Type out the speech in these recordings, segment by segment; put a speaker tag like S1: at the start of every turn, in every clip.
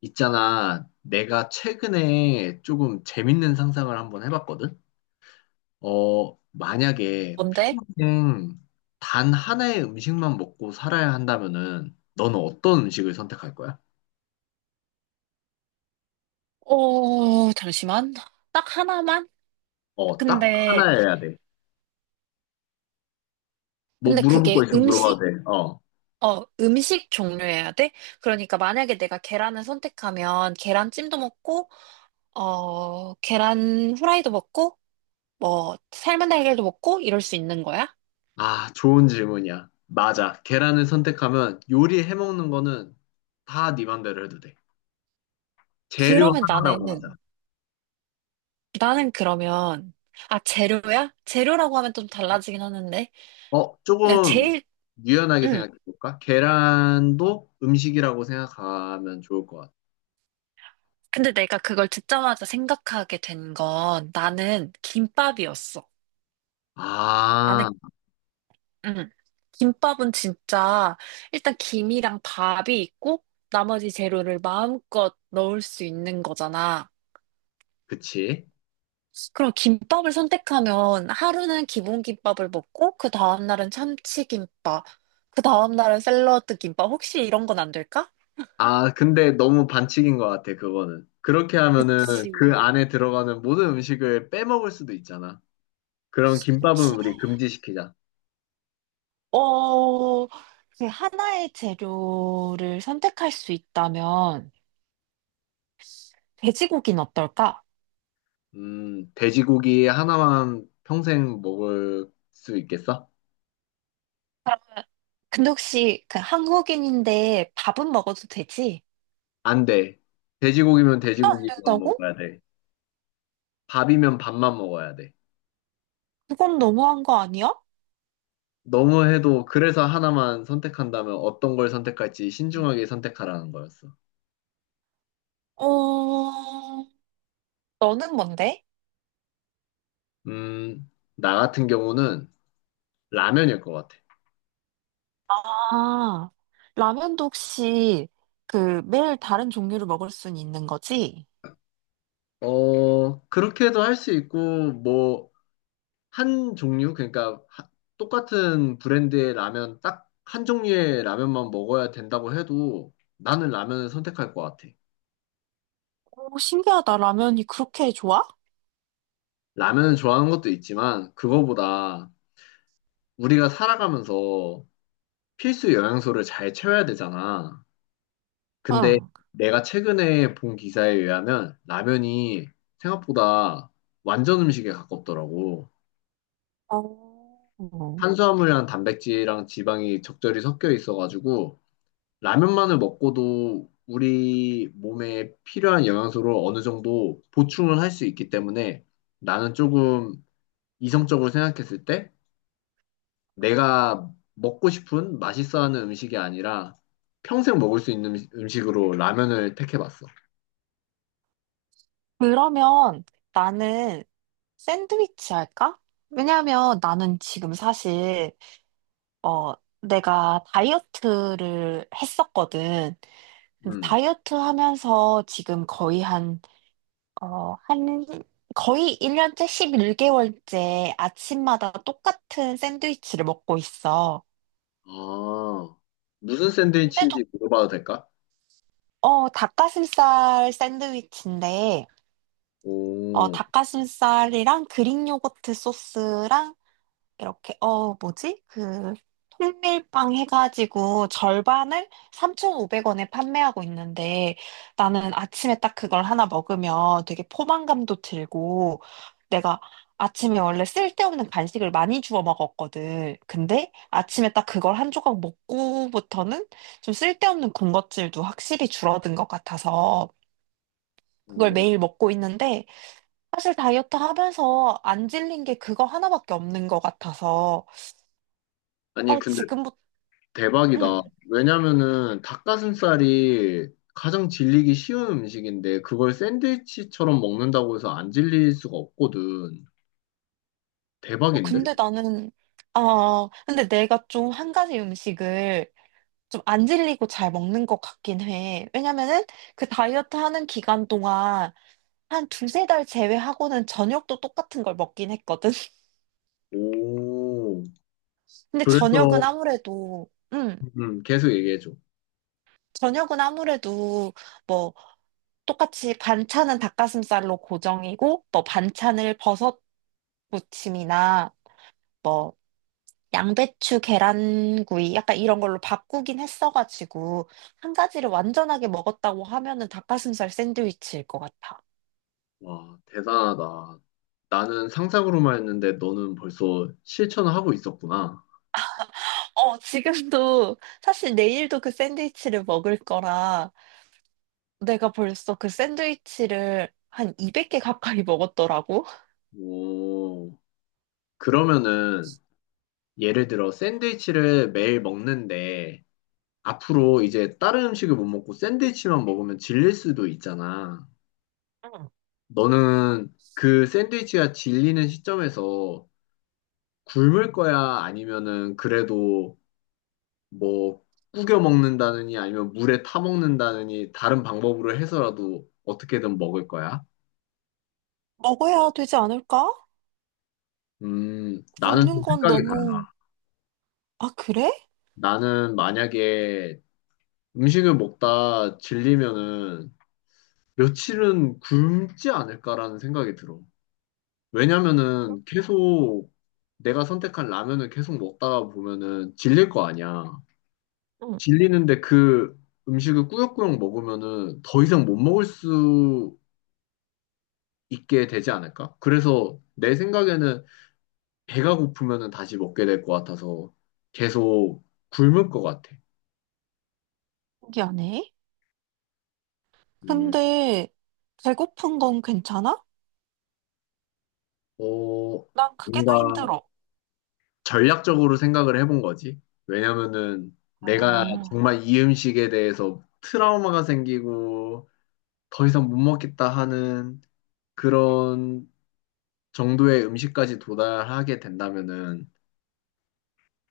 S1: 있잖아, 내가 최근에 조금 재밌는 상상을 한번 해봤거든? 만약에
S2: 뭔데?
S1: 평생 단 하나의 음식만 먹고 살아야 한다면은, 너는 어떤 음식을 선택할 거야?
S2: 잠시만. 딱 하나만?
S1: 어, 딱
S2: 근데,
S1: 하나여야 돼. 뭐
S2: 근데
S1: 물어볼 거
S2: 그게
S1: 있으면 물어봐도
S2: 음식,
S1: 돼. 어.
S2: 어, 음식 종류여야 돼? 그러니까 만약에 내가 계란을 선택하면 계란찜도 먹고, 계란 후라이도 먹고, 뭐, 삶은 달걀도 먹고, 이럴 수 있는 거야?
S1: 아, 좋은 질문이야. 맞아. 계란을 선택하면 요리해 먹는 거는 다 네 맘대로 해도 돼. 재료
S2: 그러면
S1: 하나라고 하자.
S2: 나는, 나는 그러면, 아, 재료야? 재료라고 하면 좀 달라지긴 하는데. 야,
S1: 조금
S2: 제일,
S1: 유연하게
S2: 음.
S1: 생각해 볼까? 계란도 음식이라고 생각하면 좋을 것 같아.
S2: 근데 내가 그걸 듣자마자 생각하게 된 건 나는 김밥이었어. 나는
S1: 아,
S2: 응. 김밥은 진짜 일단 김이랑 밥이 있고 나머지 재료를 마음껏 넣을 수 있는 거잖아.
S1: 그치.
S2: 그럼 김밥을 선택하면 하루는 기본 김밥을 먹고 그 다음날은 참치김밥, 그 다음날은 샐러드 김밥. 혹시 이런 건 안 될까?
S1: 아, 근데 너무 반칙인 것 같아, 그거는. 그렇게 하면은
S2: 그치,
S1: 그 안에 들어가는 모든 음식을 빼먹을 수도 있잖아. 그럼 김밥은
S2: 그치.
S1: 우리 금지시키자.
S2: 어, 그 하나의 재료를 선택할 수 있다면 돼지고기는 어떨까?
S1: 돼지고기 하나만 평생 먹을 수 있겠어?
S2: 근데 혹시 그 한국인인데 밥은 먹어도 되지?
S1: 안 돼. 돼지고기면
S2: 안
S1: 돼지고기만
S2: 된다고?
S1: 먹어야 돼. 밥이면 밥만 먹어야 돼.
S2: 그건 너무한 거 아니야?
S1: 너무 해도 그래서 하나만 선택한다면 어떤 걸 선택할지 신중하게 선택하라는 거였어.
S2: 어, 너는 뭔데?
S1: 음, 나 같은 경우는 라면일 것 같아.
S2: 아, 라면도 혹시 그 매일 다른 종류를 먹을 순 있는 거지?
S1: 어, 그렇게도 할 수 있고, 뭐, 한 종류? 똑같은 브랜드의 라면, 딱 한 종류의 라면만 먹어야 된다고 해도 나는 라면을 선택할 것 같아.
S2: 오, 신기하다. 라면이 그렇게 좋아?
S1: 라면을 좋아하는 것도 있지만, 그거보다 우리가 살아가면서 필수 영양소를 잘 채워야 되잖아. 근데
S2: 응.
S1: 내가 최근에 본 기사에 의하면 라면이 생각보다 완전 음식에 가깝더라고.
S2: 어.
S1: 탄수화물이랑 단백질이랑 지방이 적절히 섞여 있어가지고 라면만을 먹고도 우리 몸에 필요한 영양소를 어느 정도 보충을 할 수 있기 때문에 나는 조금 이성적으로 생각했을 때 내가 먹고 싶은 맛있어 하는 음식이 아니라 평생 먹을 수 있는 음식으로 라면을 택해봤어.
S2: 그러면 나는 샌드위치 할까? 왜냐면 나는 지금 사실, 어, 내가 다이어트를 했었거든. 근데
S1: 음.
S2: 다이어트 하면서 지금 거의 어, 한, 1년째 11개월째 아침마다 똑같은 샌드위치를 먹고 있어.
S1: 아, 무슨 샌드위치인지
S2: 근데도,
S1: 물어봐도 될까?
S2: 닭가슴살 샌드위치인데,
S1: 오,
S2: 닭가슴살이랑 그릭 요거트 소스랑 이렇게, 뭐지? 그, 통밀빵 해가지고 절반을 3,500원에 판매하고 있는데 나는 아침에 딱 그걸 하나 먹으면 되게 포만감도 들고 내가 아침에 원래 쓸데없는 간식을 많이 주워 먹었거든. 근데 아침에 딱 그걸 한 조각 먹고부터는 좀 쓸데없는 군것질도 확실히 줄어든 것 같아서 그걸
S1: 오,
S2: 매일 먹고 있는데 사실 다이어트 하면서 안 질린 게 그거 하나밖에 없는 것 같아서
S1: 아니,
S2: 어,
S1: 근데
S2: 지금부터,
S1: 대박이다.
S2: 음.
S1: 왜냐면은 닭가슴살이 가장 질리기 쉬운 음식인데, 그걸 샌드위치처럼 먹는다고 해서 안 질릴 수가 없거든.
S2: 어,
S1: 대박인데?
S2: 근데 나는, 근데 내가 좀 한 가지 음식을 좀 안 질리고 잘 먹는 것 같긴 해. 왜냐면은 그 다이어트 하는 기간 동안 한 두세 달 제외하고는 저녁도 똑같은 걸 먹긴 했거든.
S1: 오,
S2: 근데
S1: 그래서, 계속 얘기해줘.
S2: 저녁은 아무래도 뭐 똑같이 반찬은 닭가슴살로 고정이고, 뭐 반찬을 버섯 무침이나 뭐 양배추 계란구이 약간 이런 걸로 바꾸긴 했어가지고 한 가지를 완전하게 먹었다고 하면은 닭가슴살 샌드위치일 것 같아.
S1: 와, 대단하다. 나는 상상으로만 했는데, 너는 벌써 실천을 하고 있었구나.
S2: 지금도 사실 내일도 그 샌드위치를 먹을 거라 내가 벌써 그 샌드위치를 한 200개 가까이 먹었더라고.
S1: 오, 그러면은, 예를 들어 샌드위치를 매일 먹는데 앞으로 이제 다른 음식을 못 먹고 샌드위치만 먹으면 질릴 수도 있잖아.
S2: 응,
S1: 너는 그 샌드위치가 질리는 시점에서 굶을 거야? 아니면은 그래도 뭐 구겨 먹는다느니 아니면 물에 타 먹는다느니 다른 방법으로 해서라도 어떻게든 먹을 거야?
S2: 먹어야 되지 않을까?
S1: 나는
S2: 굶는
S1: 좀
S2: 건
S1: 생각이
S2: 너무,
S1: 달라.
S2: 그래?
S1: 나는 만약에 음식을 먹다 질리면은 며칠은 굶지 않을까라는 생각이 들어. 왜냐면은 계속 내가 선택한 라면을 계속 먹다가 보면은 질릴 거 아니야.
S2: 응.
S1: 질리는데 그 음식을 꾸역꾸역 먹으면은 더 이상 못 먹을 수 있게 되지 않을까? 그래서 내 생각에는 배가 고프면은 다시 먹게 될 것 같아서 계속 굶을 것 같아.
S2: 신기하네.
S1: 음,
S2: 근데 배고픈 건 괜찮아?
S1: 어,
S2: 난 그게 더
S1: 뭔가
S2: 힘들어.
S1: 전략적으로 생각을 해본 거지. 왜냐면은 내가
S2: 아,
S1: 정말 이 음식에 대해서 트라우마가 생기고 더 이상 못 먹겠다 하는 그런 정도의 음식까지 도달하게 된다면은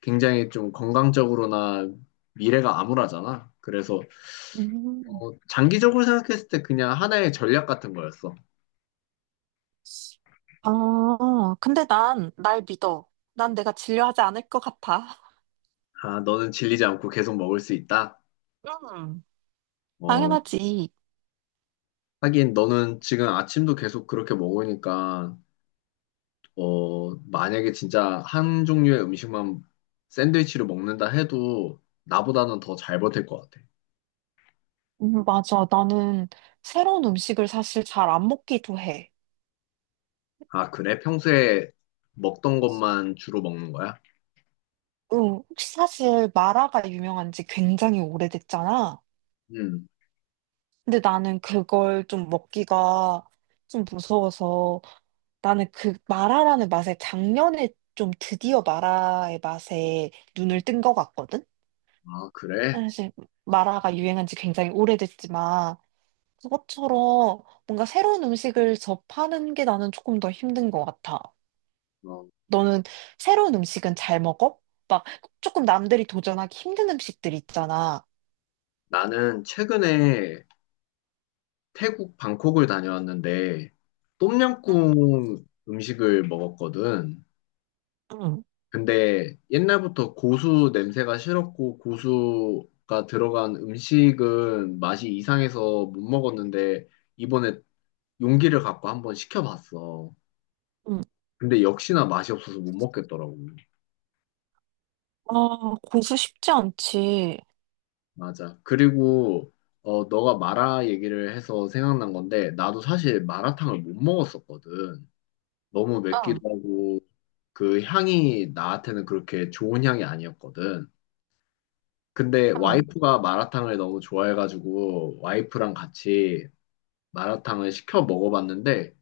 S1: 굉장히 좀 건강적으로나 미래가 암울하잖아. 그래서
S2: 음.
S1: 장기적으로 생각했을 때 그냥 하나의 전략 같은 거였어.
S2: 근데 난 날 믿어. 난 내가 진료하지 않을 것 같아.
S1: 아, 너는 질리지 않고 계속 먹을 수 있다.
S2: 음,
S1: 어,
S2: 당연하지.
S1: 하긴 너는 지금 아침도 계속 그렇게 먹으니까 만약에 진짜 한 종류의 음식만 샌드위치로 먹는다 해도 나보다는 더 잘 버틸 것 같아.
S2: 맞아. 나는 새로운 음식을 사실 잘 안 먹기도 해.
S1: 아, 그래? 평소에 먹던 것만 주로 먹는 거야?
S2: 응, 혹시 사실 마라가 유명한 지 굉장히 오래됐잖아.
S1: 음.
S2: 근데 나는 그걸 좀 먹기가 좀 무서워서 나는 그 마라라는 맛에 작년에 좀 드디어 마라의 맛에 눈을 뜬 것 같거든?
S1: 아, 그래?
S2: 사실 마라가 유행한 지 굉장히 오래됐지만 그것처럼 뭔가 새로운 음식을 접하는 게 나는 조금 더 힘든 것 같아.
S1: 어,
S2: 너는 새로운 음식은 잘 먹어? 막 조금 남들이 도전하기 힘든 음식들 있잖아.
S1: 나는 최근에 태국 방콕을 다녀왔는데 똠양꿍 음식을 먹었거든.
S2: 응, 응.
S1: 근데 옛날부터 고수 냄새가 싫었고 고수가 들어간 음식은 맛이 이상해서 못 먹었는데 이번에 용기를 갖고 한번 시켜봤어.
S2: 응.
S1: 근데 역시나 맛이 없어서 못 먹겠더라고.
S2: 아, 고수 쉽지 않지.
S1: 맞아. 그리고 너가 마라 얘기를 해서 생각난 건데 나도 사실 마라탕을 못 먹었었거든. 너무 맵기도
S2: 응,
S1: 하고 그 향이 나한테는 그렇게 좋은 향이 아니었거든. 근데
S2: 응.
S1: 와이프가 마라탕을 너무 좋아해가지고 와이프랑 같이 마라탕을 시켜 먹어봤는데,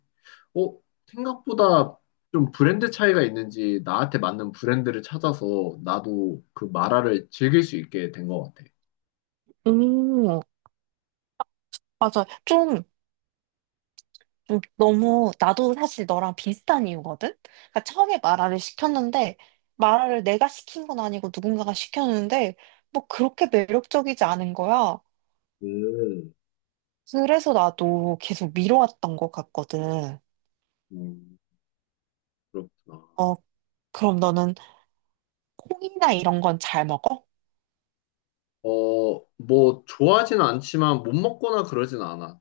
S1: 어, 생각보다 좀 브랜드 차이가 있는지 나한테 맞는 브랜드를 찾아서 나도 그 마라를 즐길 수 있게 된 것 같아.
S2: 음, 맞아. 좀, 좀 너무, 나도 사실 너랑 비슷한 이유거든? 그러니까 처음에 마라를 시켰는데, 마라를 내가 시킨 건 아니고 누군가가 시켰는데, 뭐 그렇게 매력적이지 않은 거야.
S1: 음,
S2: 그래서 나도 계속 미뤄왔던 것 같거든.
S1: 음, 그렇구나.
S2: 어, 그럼 너는 콩이나 이런 건 잘 먹어?
S1: 어, 뭐, 좋아하진 않지만 못 먹거나 그러진 않아.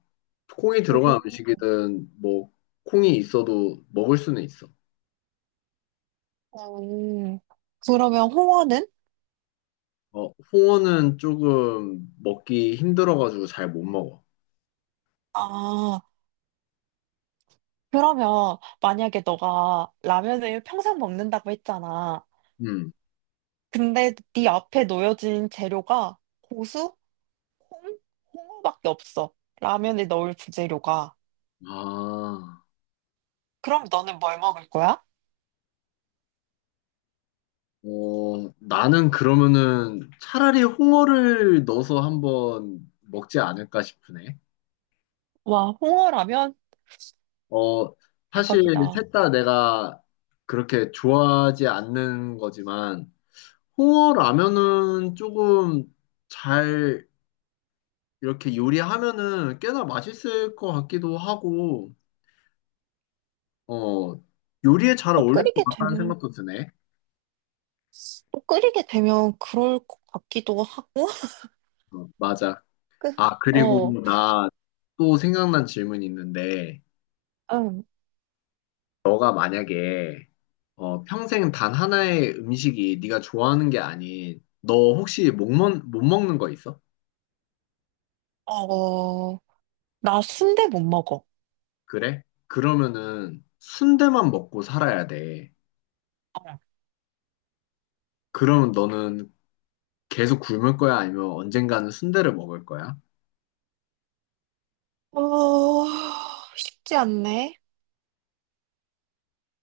S1: 콩이 들어간
S2: 오,
S1: 음식이든 뭐, 콩이 있어도 먹을 수는 있어.
S2: 음, 그러면 홍어는?
S1: 어, 홍어는 조금 먹기 힘들어가지고 잘 못 먹어.
S2: 아, 그러면 만약에 너가 라면을 평생 먹는다고 했잖아.
S1: 음.
S2: 근데 네 앞에 놓여진 재료가 고수, 콩, 홍어밖에 없어. 라면에 넣을 부재료가.
S1: 아,
S2: 그럼 너는 뭘 먹을 거야?
S1: 나는 그러면은 차라리 홍어를 넣어서 한번 먹지 않을까 싶으네.
S2: 와, 홍어라면?
S1: 어, 사실
S2: 대박이다.
S1: 셋 다 내가 그렇게 좋아하지 않는 거지만, 홍어 라면은 조금 잘 이렇게 요리하면은 꽤나 맛있을 것 같기도 하고, 어, 요리에 잘
S2: 또
S1: 어울릴 것
S2: 끓이게
S1: 같다는
S2: 되면
S1: 생각도 드네.
S2: 또 끓이게 되면 그럴 것 같기도 하고,
S1: 어, 맞아.
S2: 그-
S1: 아, 그리고
S2: 어,
S1: 나 또 생각난 질문이 있는데,
S2: 응,
S1: 너가 만약에 평생 단 하나의 음식이 네가 좋아하는 게 아닌, 너 혹시 못, 먹, 못 먹는 거 있어?
S2: 어, 나 순대 못 먹어.
S1: 그래? 그러면은 순대만 먹고 살아야 돼. 그러면 너는 계속 굶을 거야? 아니면 언젠가는 순대를 먹을 거야?
S2: 어, 쉽지 않네.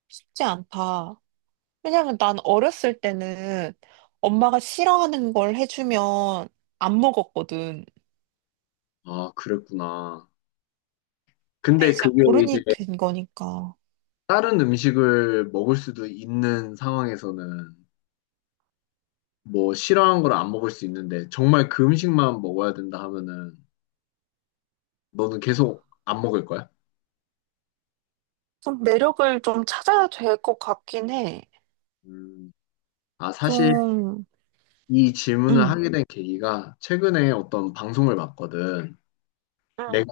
S2: 쉽지 않다. 왜냐면 난 어렸을 때는 엄마가 싫어하는 걸 해주면 안 먹었거든.
S1: 아, 그랬구나.
S2: 근데
S1: 근데
S2: 이제
S1: 그게 이제
S2: 어른이 된 거니까.
S1: 다른 음식을 먹을 수도 있는 상황에서는 뭐 싫어하는 걸 안 먹을 수 있는데 정말 그 음식만 먹어야 된다 하면은 너는 계속 안 먹을 거야?
S2: 좀 매력을 좀 찾아야 될 것 같긴 해.
S1: 음. 아, 사실
S2: 좀,
S1: 이 질문을
S2: 응,
S1: 하게 된 계기가 최근에 어떤 방송을 봤거든. 내가
S2: 응,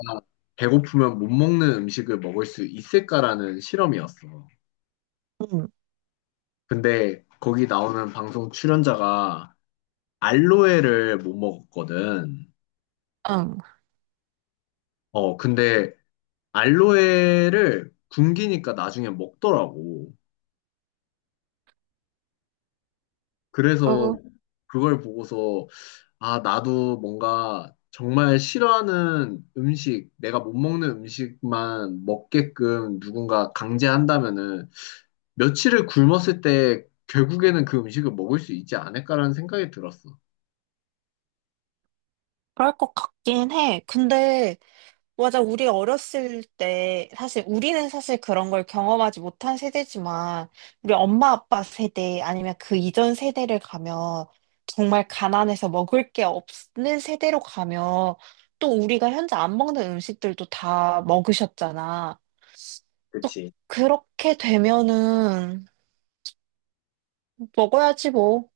S1: 배고프면 못 먹는 음식을 먹을 수 있을까라는 실험이었어.
S2: 응,
S1: 근데 거기 나오는 방송 출연자가 알로에를 못 먹었거든.
S2: 응.
S1: 어, 근데 알로에를 굶기니까 나중에 먹더라고. 그래서
S2: 어,
S1: 그걸 보고서 아, 나도 뭔가 정말 싫어하는 음식, 내가 못 먹는 음식만 먹게끔 누군가 강제한다면은 며칠을 굶었을 때 결국에는 그 음식을 먹을 수 있지 않을까라는 생각이 들었어.
S2: 그럴 것 같긴 해. 근데, 맞아, 우리 어렸을 때, 사실 우리는 사실 그런 걸 경험하지 못한 세대지만, 우리 엄마 아빠 세대 아니면 그 이전 세대를 가면, 정말 가난해서 먹을 게 없는 세대로 가면, 또 우리가 현재 안 먹는 음식들도 다 먹으셨잖아. 또
S1: 그치.
S2: 그렇게 되면은, 먹어야지 뭐.